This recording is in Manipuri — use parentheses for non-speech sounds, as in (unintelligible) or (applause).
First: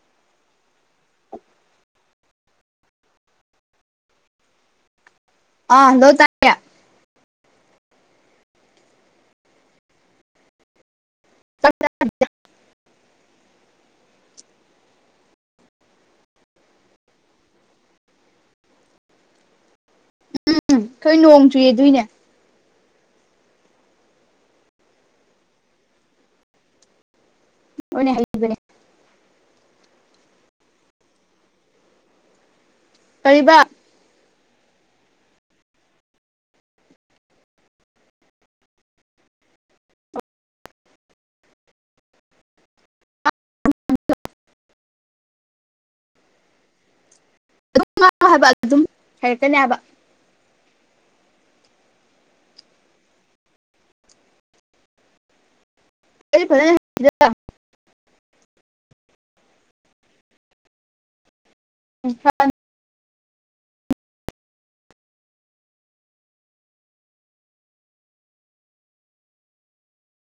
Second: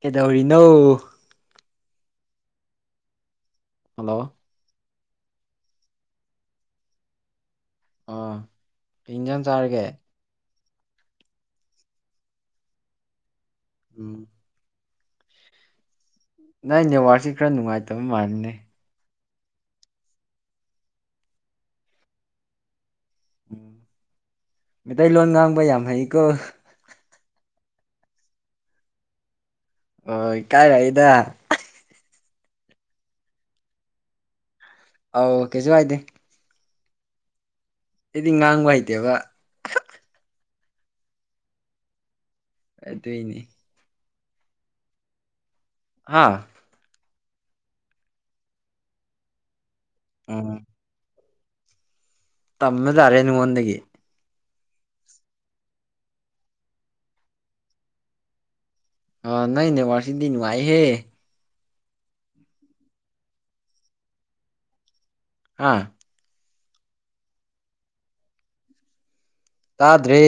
ꯀꯩꯗꯧꯔꯤꯅꯣ ꯍꯜꯂꯣ ꯑ ꯍꯜꯂꯣ ꯇꯥꯏ ꯑꯣ ꯀꯩ ꯏꯟꯖꯥꯡ ꯆꯥꯔꯒꯦ (unintelligible) ꯎꯝ ꯅꯪ ꯅꯦꯠꯋꯥꯔꯛꯁꯤ ꯈꯔ ꯅꯨꯡꯉꯥꯏꯇꯕ ꯃꯥꯟꯅꯦ ꯎꯝ ꯈꯣꯏ ꯅꯣꯡ ꯆꯨꯏꯌꯦ ꯑꯗꯨꯏꯅꯦ ꯎꯝ ꯃꯩꯇꯩꯂꯣꯟ ꯉꯥꯡꯕ ꯌꯥꯝ ꯍꯩꯀꯣ ꯑꯣꯅꯦ ꯍꯩꯕꯅꯦ ꯑꯣꯏ ꯀꯥꯏꯔꯛꯏꯗ ꯀꯩꯕꯥ ꯑꯧ ꯀꯦꯁꯨ ꯍꯥꯏꯗꯦ ꯑꯩꯗꯤ ꯉꯥꯡꯕ ꯍꯩꯇꯦꯕ ꯑꯗꯨꯏꯅꯤ ꯍꯥꯥ (unintelligible) ꯑꯗꯨꯝ ꯍꯩꯔꯛꯀꯅꯦ ꯍꯥꯏꯕ ꯎꯝ ꯇꯝꯃ ꯇꯥꯔꯦ ꯅꯉꯣꯟꯗꯒꯤ ꯑꯩ ꯐꯖꯟ (unintelligible) ꯑꯣ ꯅꯣꯏ ꯅꯦꯠꯋꯥꯔꯁꯤꯗꯤ ꯅꯨꯡꯉꯥꯏꯍꯦ (unintelligible) ꯍꯥꯥ ꯇꯥꯗ꯭ꯔꯦ